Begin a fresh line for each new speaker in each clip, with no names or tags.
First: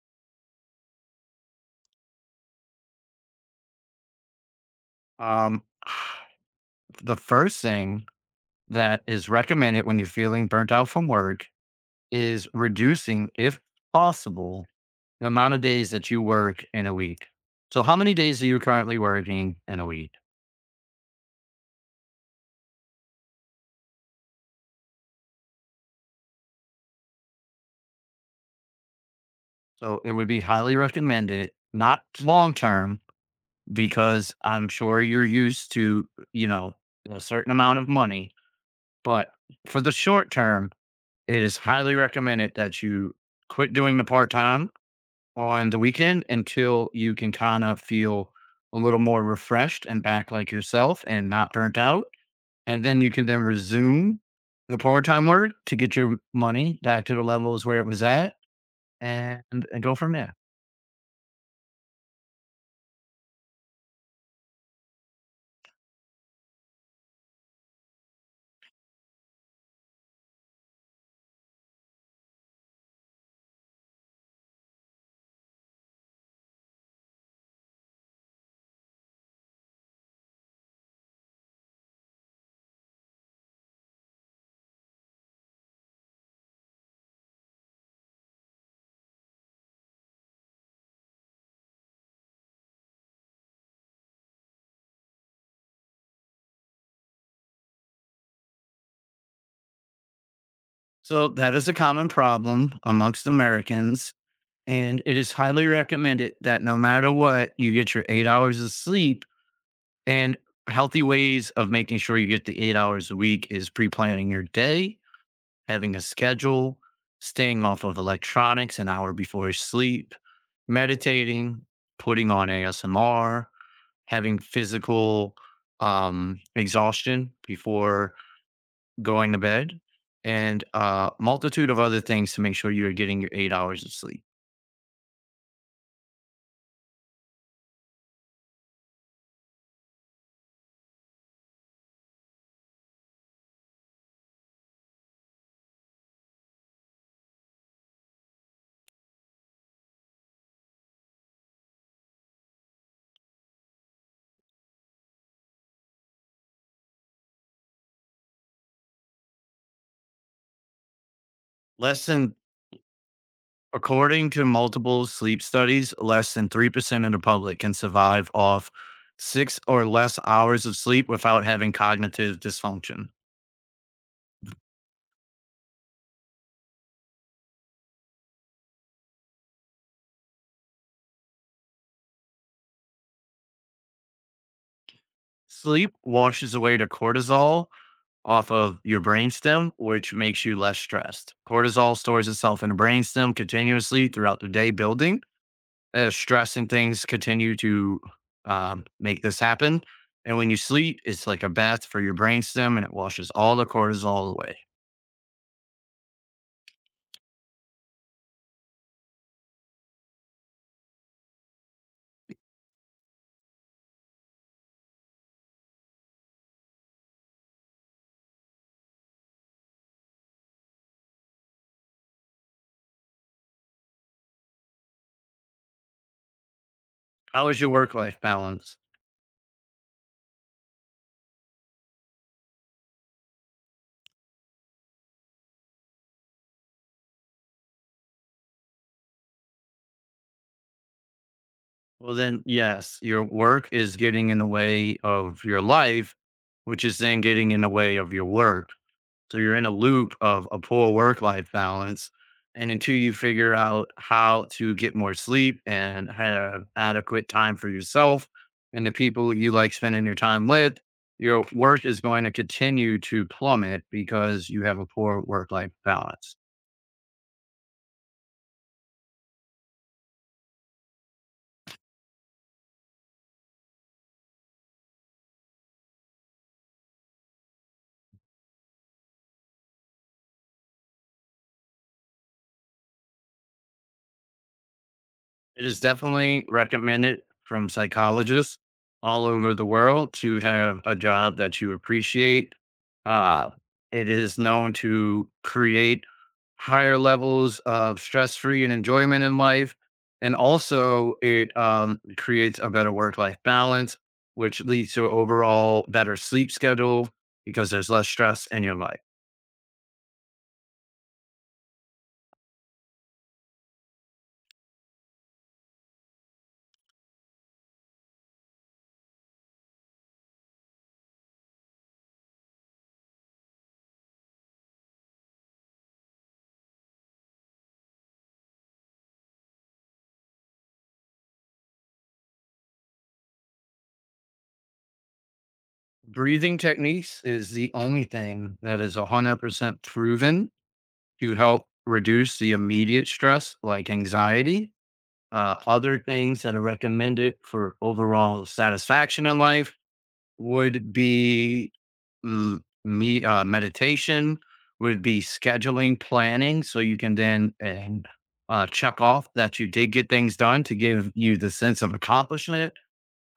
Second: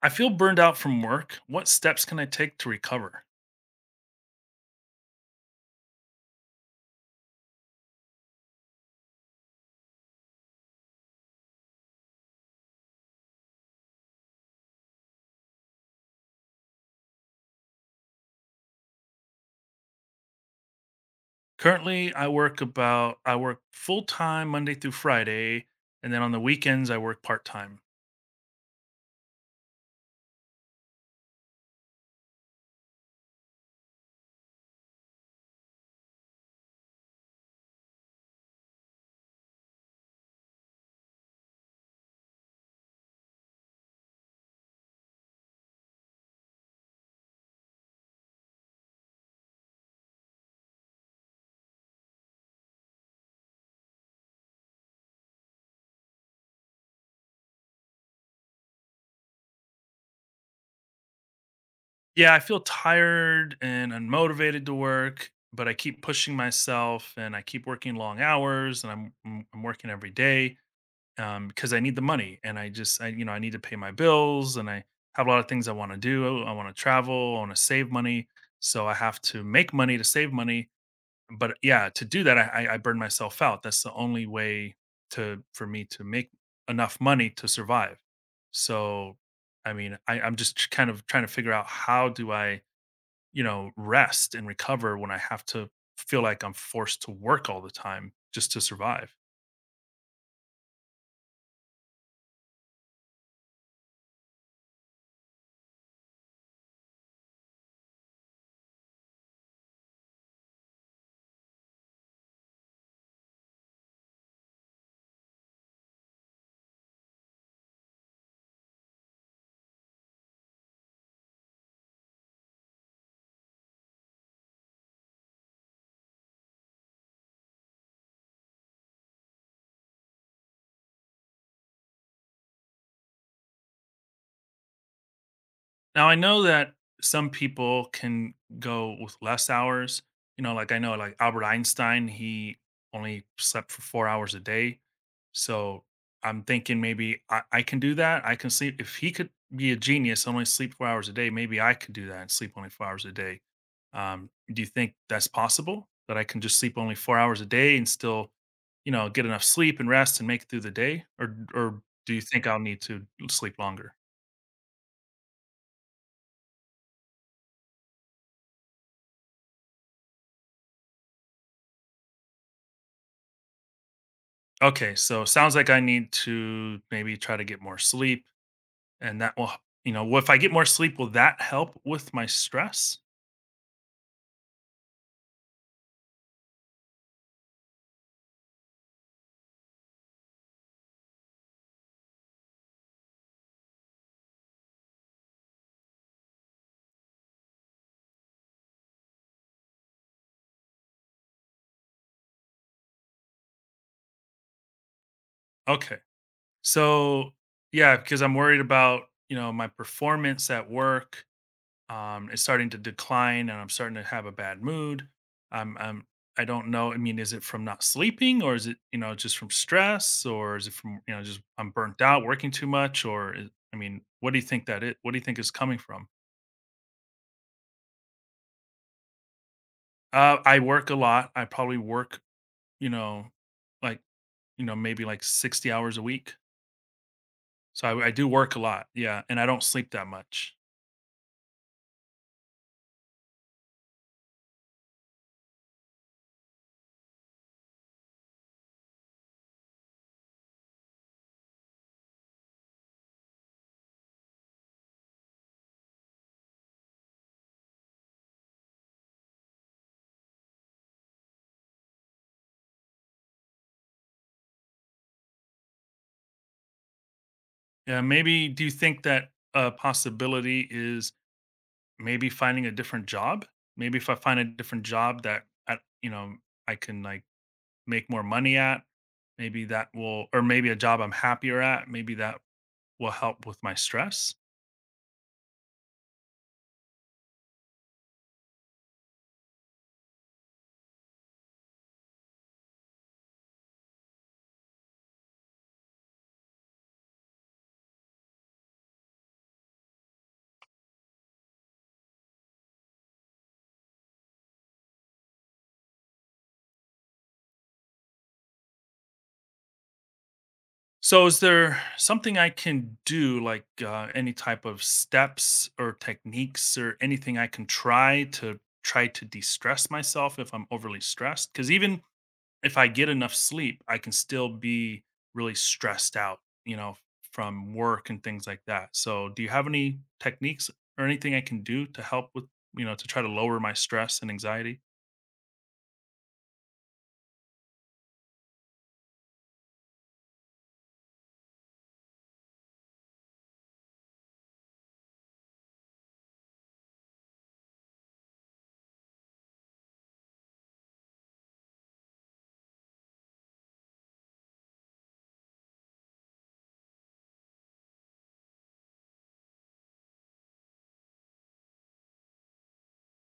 I feel burned out from work. What steps can I take to recover?
Um, the first thing that is recommended when you're feeling burnt out from work is reducing, if possible, the amount of days that you work in a week. So, how many days are you currently working in a week?
Currently, I work full time Monday through Friday, and then on the weekends I work part time.
So, it would be highly recommended, not long term, because I'm sure you're used to, you know, a certain amount of money. But for the short term, it is highly recommended that you quit doing the part time on the weekend until you can kind of feel a little more refreshed and back like yourself and not burnt out. And then you can then resume the part-time work to get your money back to the levels where it was at and go from there.
Yeah, I feel tired and unmotivated to work, but I keep pushing myself and I keep working long hours and I'm working every day, because I need the money and I just I you know I need to pay my bills and I have a lot of things I want to do. I want to travel. I want to save money, so I have to make money to save money. But yeah, to do that, I burn myself out. That's the only way to for me to make enough money to survive. So, I mean, I'm just kind of trying to figure out how do I, rest and recover when I have to feel like I'm forced to work all the time just to survive.
So that is a common problem amongst Americans. And it is highly recommended that no matter what, you get your 8 hours of sleep, and healthy ways of making sure you get the 8 hours a week is pre-planning your day, having a schedule, staying off of electronics an hour before sleep, meditating, putting on ASMR, having physical exhaustion before going to bed, and a multitude of other things to make sure you're getting your 8 hours of sleep.
Now I know that some people can go with less hours. You know, like I know like Albert Einstein, he only slept for 4 hours a day. So I'm thinking maybe I can do that. I can sleep if he could be a genius and only sleep 4 hours a day, maybe I could do that and sleep only 4 hours a day. Do you think that's possible? That I can just sleep only 4 hours a day and still, get enough sleep and rest and make it through the day? Or
Less
do you
than
think I'll need to sleep longer?
According to multiple sleep studies, less than 3% of the public can survive off six or less hours of sleep without having cognitive dysfunction.
Okay, so sounds like I need to maybe try to get more sleep, and that will, well, if I get more sleep, will that help with my stress?
Sleep washes away the cortisol off of your brainstem, which makes you less stressed. Cortisol stores itself in the brainstem continuously throughout the day, building. Stress and things continue to make this happen. And when you sleep, it's like a bath for your brainstem, and it washes all the cortisol away.
Okay, so yeah, because I'm worried about my performance at work. It's starting to decline, and I'm starting to have a bad mood. I'm, I'm, I don't know. I mean, is it from not sleeping, or is it just from stress, or is it from just I'm burnt out, working too much, or is, I mean, what do you think that it? What do you think is coming from?
How is your work life balance?
I work a lot. I probably work, you know, like, maybe like 60 hours a week. So I do work a lot. Yeah. And I don't sleep that much.
Well, then, yes, your work is getting in the way of your life, which is then getting in the way of your work. So you're in a loop of a poor work life balance. And until you figure out how to get more sleep and have adequate time for yourself and the people you like spending your time with, your work is going to continue to plummet because you have a poor work life balance.
Yeah. Maybe do you think that a possibility is maybe finding a different job? Maybe if I find a different job that, I can like make more money at, maybe that will, or maybe a job I'm happier at, maybe that will help with my stress.
It is definitely recommended from psychologists all over the world to have a job that you appreciate. Uh, it is known to create higher levels of stress free and enjoyment in life. And also, it creates a better work life balance, which leads to overall better sleep schedule because there's less stress in your life.
So, is there something I can do, like any type of steps or techniques or anything I can try to de stress myself if I'm overly stressed? Because even if I get enough sleep, I can still be really stressed out, you know, from work and things like that. So, do you have any techniques or anything I can do to help with, to try to lower my stress and anxiety?
Breathing techniques is the only thing that is 100% proven to help reduce the immediate stress, like anxiety. Other things that are recommended for overall satisfaction in life would be l- me meditation, would be scheduling, planning, so you can then and check off that you did get things done to give you the sense of accomplishment.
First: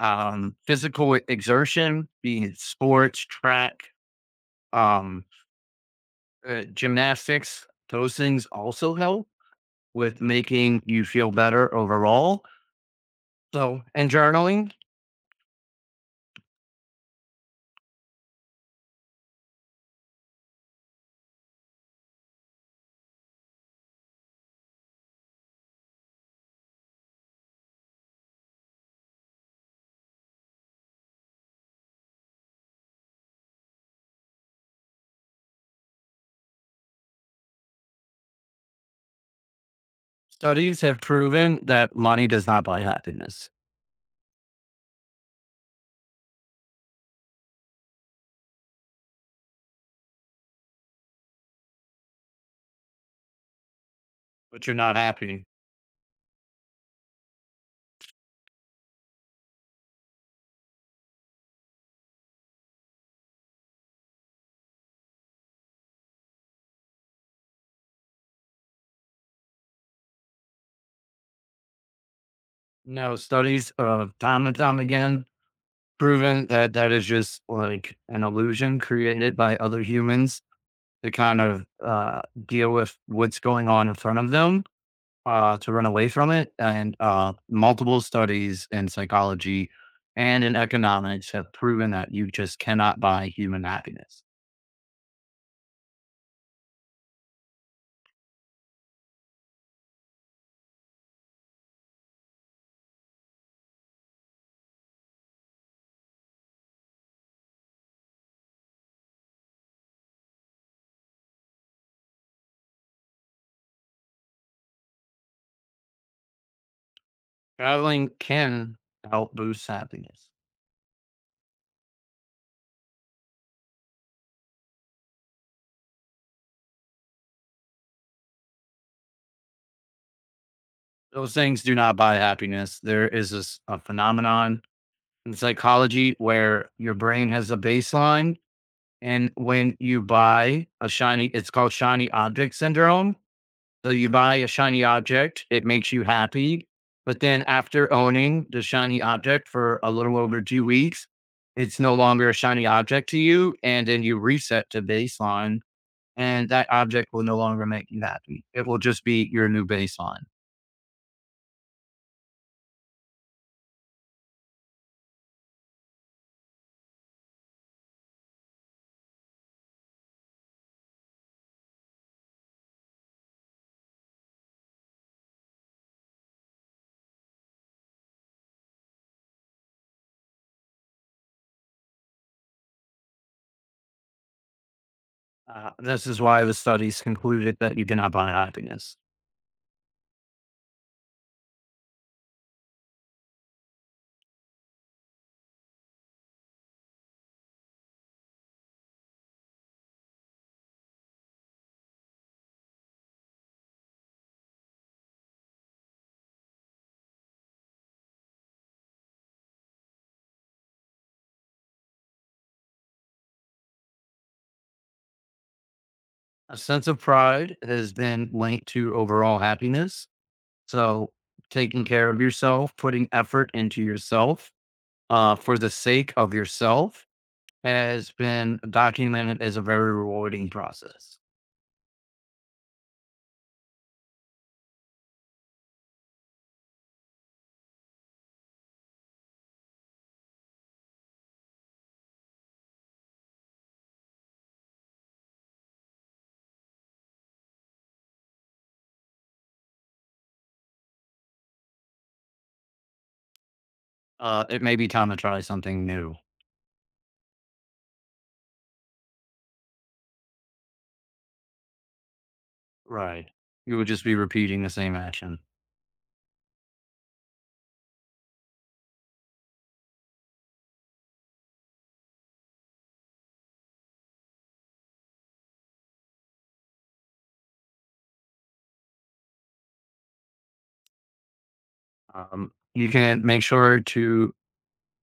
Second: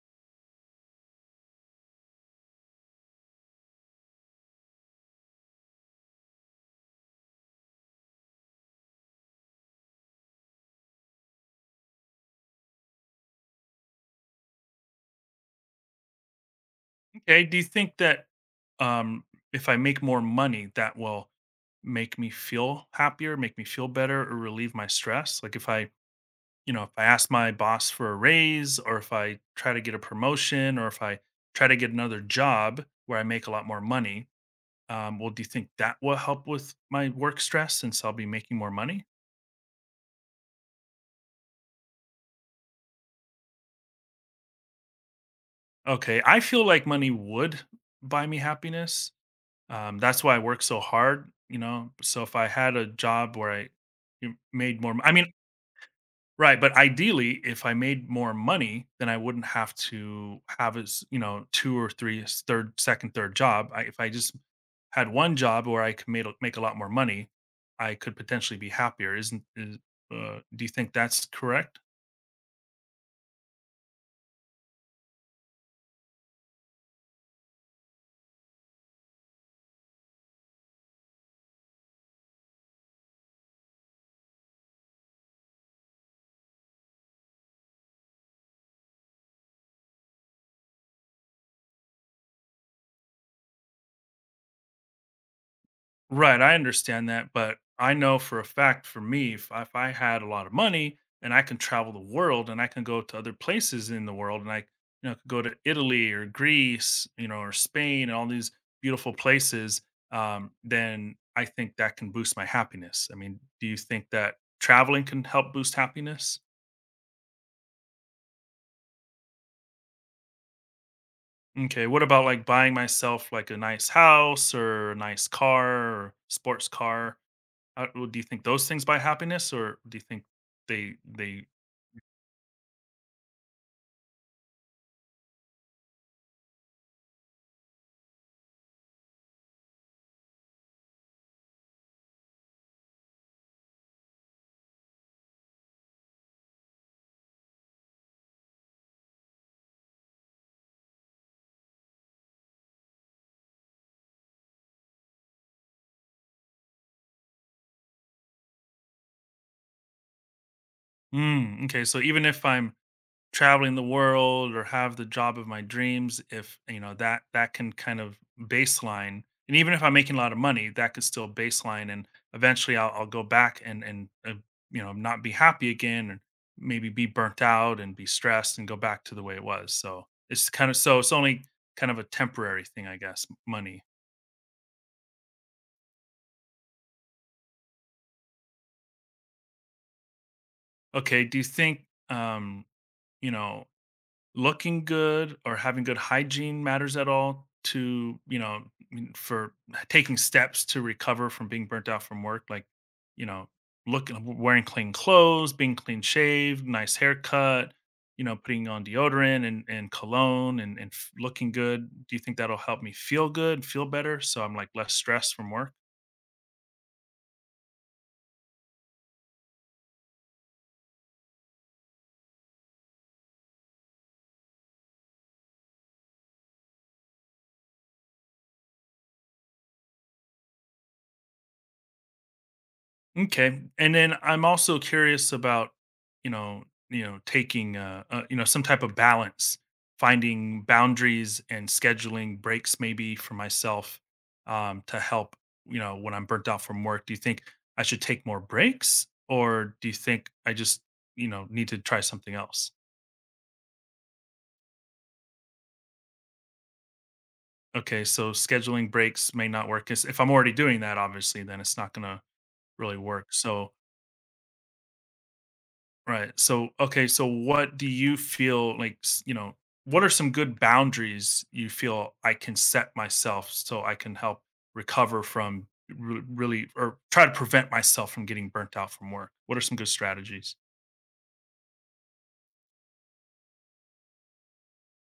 Physical exertion, being it sports, track, um, gymnastics, those things also help with making you feel better overall. So, in journaling,
Okay, do you think that um, if I make more money, that will make me feel happier, make me feel better, or relieve my stress? Like if I ask my boss for a raise, or if I try to get a promotion, or if I try to get another job where I make a lot more money, well, do you think that will help with my work stress since I'll be making more money?
studies have proven that money does not buy happiness,
Okay, I feel like money would buy me happiness. That's why I work so hard, you know? So if I had a job where I m
but you're
made more
not
I mean,
happy.
right, but ideally, if I made more money, then I wouldn't have to have as, 2 or 3 s third, second, third job. I if I just had 1 job where I could make a lot more money, I could potentially be happier. Isn't is do you think that's correct?
No, studies, time and time again, proven that that is just like an illusion created by other humans to kind of deal with what's going on in front of them, to run away from it. And multiple studies in psychology and in economics have proven that you just cannot buy human happiness.
Right, I understand that, but I know for a fact for me, if I had a lot of money and I can travel the world and I can go to other places in the world and I, could go to Italy or Greece, or Spain and all these beautiful places, then I think that can boost my happiness. I mean, do you think that traveling can help boost happiness?
Traveling can help boost happiness.
Okay, what about like buying myself like a nice house or a nice car or sports car? Well, do you think those things buy happiness, or do you think they
Those
they?
things do not buy happiness. There is this a phenomenon in psychology where your brain has a baseline, and when you buy a shiny, it's called shiny object syndrome. So you buy a shiny object, it makes you happy, but then after owning the shiny object for a little over 2 weeks, it's no longer a shiny object to you, and then you reset to baseline, and that object will no longer make you happy. It will just be your new baseline.
Mm, okay, so even if I'm traveling the world or have the job of my dreams, if you know that that can kind of baseline, and even if I'm making a lot of money, that could still baseline, and eventually I'll go back and not be happy again, and maybe be burnt out and be stressed and go back to the way it was. So it's only kind of a temporary thing, I guess. Money.
This is why the studies concluded that you cannot buy happiness.
Okay. Do you think you know looking good or having good hygiene matters at all to, I mean, for taking steps to recover from being burnt out from work, like, you know looking, wearing clean clothes, being clean shaved, nice haircut, putting on deodorant and cologne and looking good, do you think that'll help me feel good, feel better, so I'm like less stressed from work?
A sense of pride has been linked to overall happiness. So, taking care of yourself, putting effort into yourself for the sake of yourself, has been documented as a very rewarding process.
Okay. And then I'm also curious about, you know, taking some type of balance, finding boundaries and scheduling breaks maybe for myself to help, when I'm burnt out from work. Do you think I should take more breaks or do you think I just, need to try something else?
It may be time to try something new.
Okay, so scheduling breaks may not work, 'cause if I'm already doing that, obviously, then it's not going to really work.
Right.
So.
You would just be repeating the same action.
Right. So, okay. So, what do you feel like, what are some good boundaries you feel I can set myself so I can help recover from really or try to prevent myself from getting burnt out from work? What are some good strategies?
You can make sure to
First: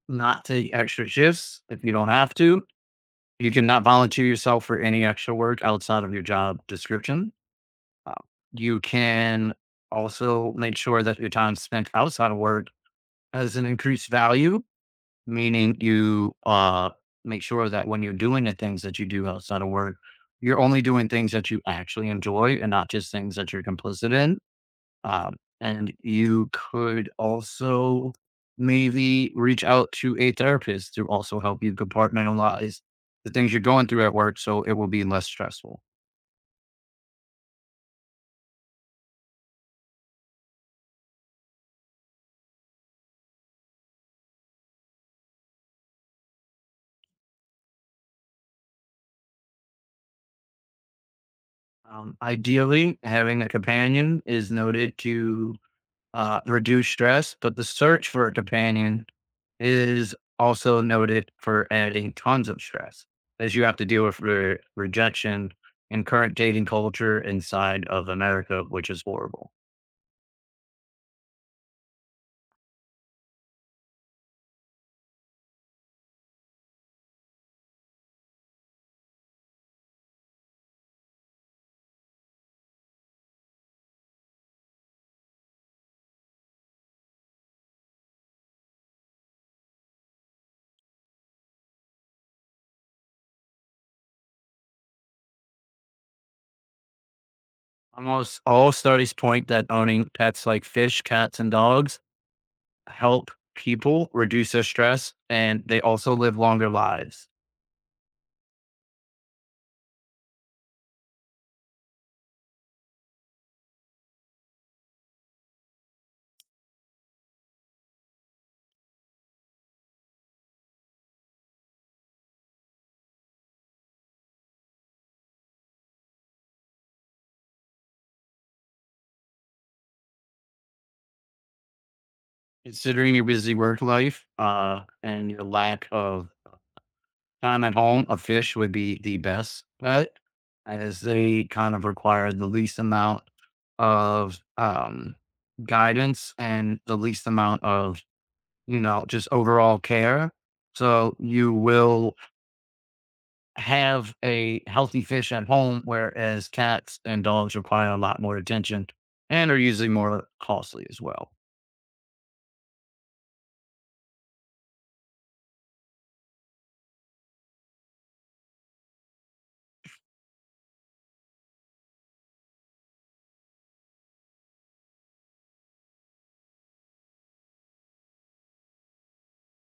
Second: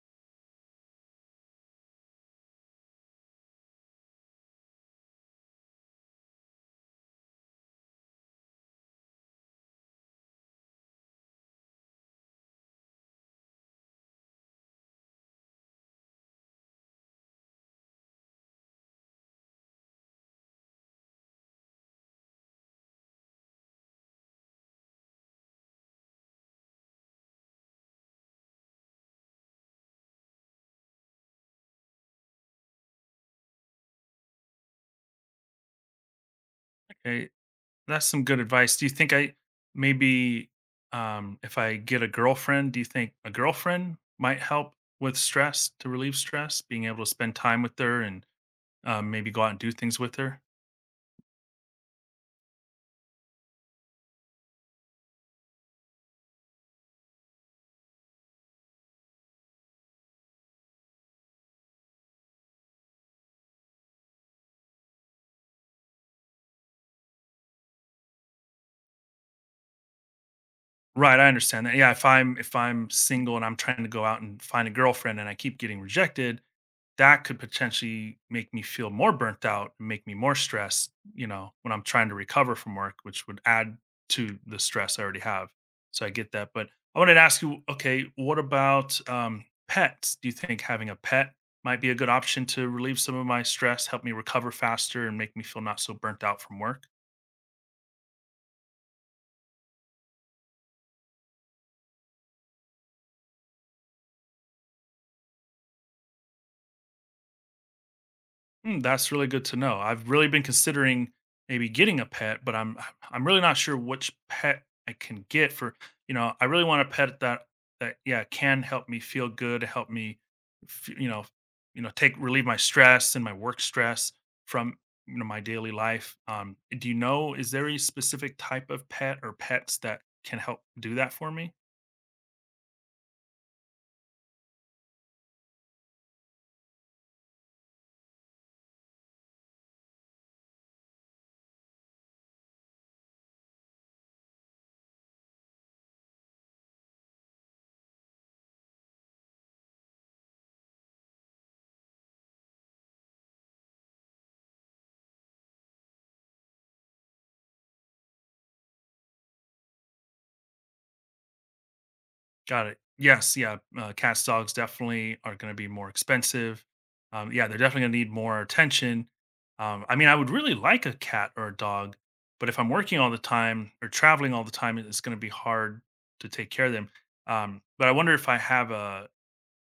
not take extra shifts if you don't have to. You cannot volunteer yourself for any extra work outside of your job description. Uh, you can also make sure that your time spent outside of work has an increased value, meaning you make sure that when you're doing the things that you do outside of work, you're only doing things that you actually enjoy and not just things that you're complicit in, and you could also maybe reach out to a therapist to also help you compartmentalize the things you're going through at work so it will be less stressful.
Okay. That's some good advice. Do you think I maybe, if I get a girlfriend, do you think a girlfriend might help with stress to relieve stress, being able to spend time with her and maybe go out and do things with her?
Ideally, having a companion is noted to reduce stress, but the search for a companion is also noted for adding tons of stress as you have to deal with rejection and current dating culture inside of America, which is horrible.
Right, I understand that. Yeah, if I'm single and I'm trying to go out and find a girlfriend and I keep getting rejected, that could potentially make me feel more burnt out and make me more stressed, when I'm trying to recover from work, which would add to the stress I already have. So I get that. But I wanted to ask you, okay, what about pets? Do you think having a pet might be a good option to relieve some of my stress, help me recover faster, and make me feel not so burnt out from work?
Almost all studies point that owning pets like fish, cats, and dogs help people reduce their stress, and they also live longer lives.
Mm, that's really good to know. I've really been considering maybe getting a pet, but I'm I'm really not sure which pet I can get for, I really want a pet that, yeah, can help me feel good, help me f- you know, take relieve my stress and my work stress from, my daily life. Do you know is there any specific type of pet or pets that can help do that for me?
Considering your busy work life and your lack of time at home, a fish would be the best pet as they kind of require the least amount of guidance and the least amount of, you know, just overall care. So you will have a healthy fish at home, whereas cats and dogs require a lot more attention and are usually more costly as well.
Got it. Yes, yeah, cats, dogs definitely are gonna be more expensive. Yeah, they're definitely gonna need more attention. I mean, I would really like a cat or a dog, but if I'm working all the time or traveling all the time, it's gonna be hard to take care of them. But I wonder if I have a,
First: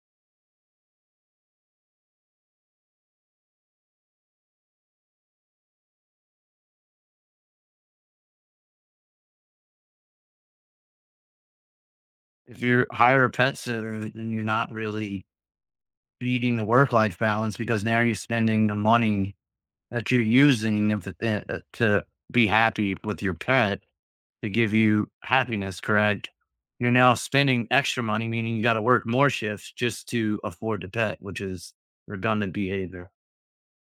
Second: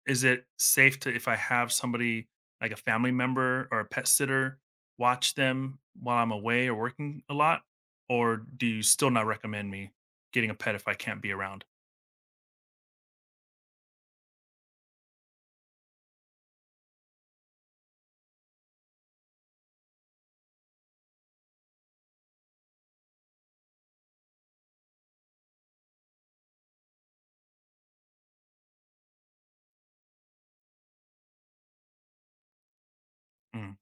is it safe to, if I have somebody like a family member or a pet sitter watch them while I'm away or working a lot? Or do you still not recommend me getting a pet if I can't be around?
If you hire a pet sitter, then you're not really beating the work life balance because now you're spending the money that you're using of the to be happy with your pet to give you happiness, correct? You're now spending extra money, meaning you got to work more shifts just to afford the pet, which is redundant behavior.
Mm.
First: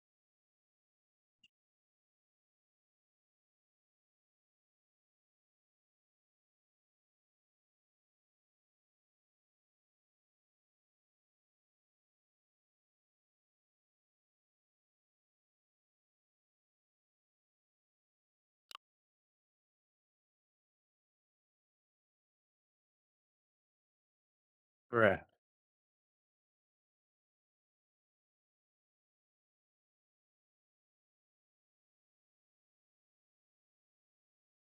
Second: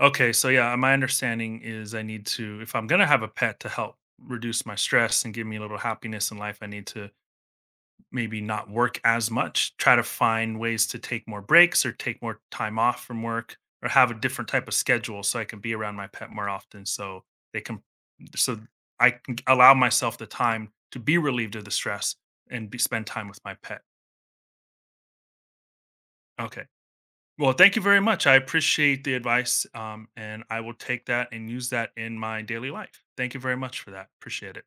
Okay, so yeah, my understanding is I need to, if I'm gonna have a pet to help reduce my stress and give me a little happiness in life, I need to maybe not work as much, try to find ways to take more breaks or take more time off from work or have a different type of schedule so I can be around my pet more often so they can, so I can allow myself the time to be relieved of the stress and be, spend time with my pet.
Correct.
Okay. Well, thank you very much. I appreciate the advice, and I will take that and use that in my daily life. Thank you very much for that. Appreciate it.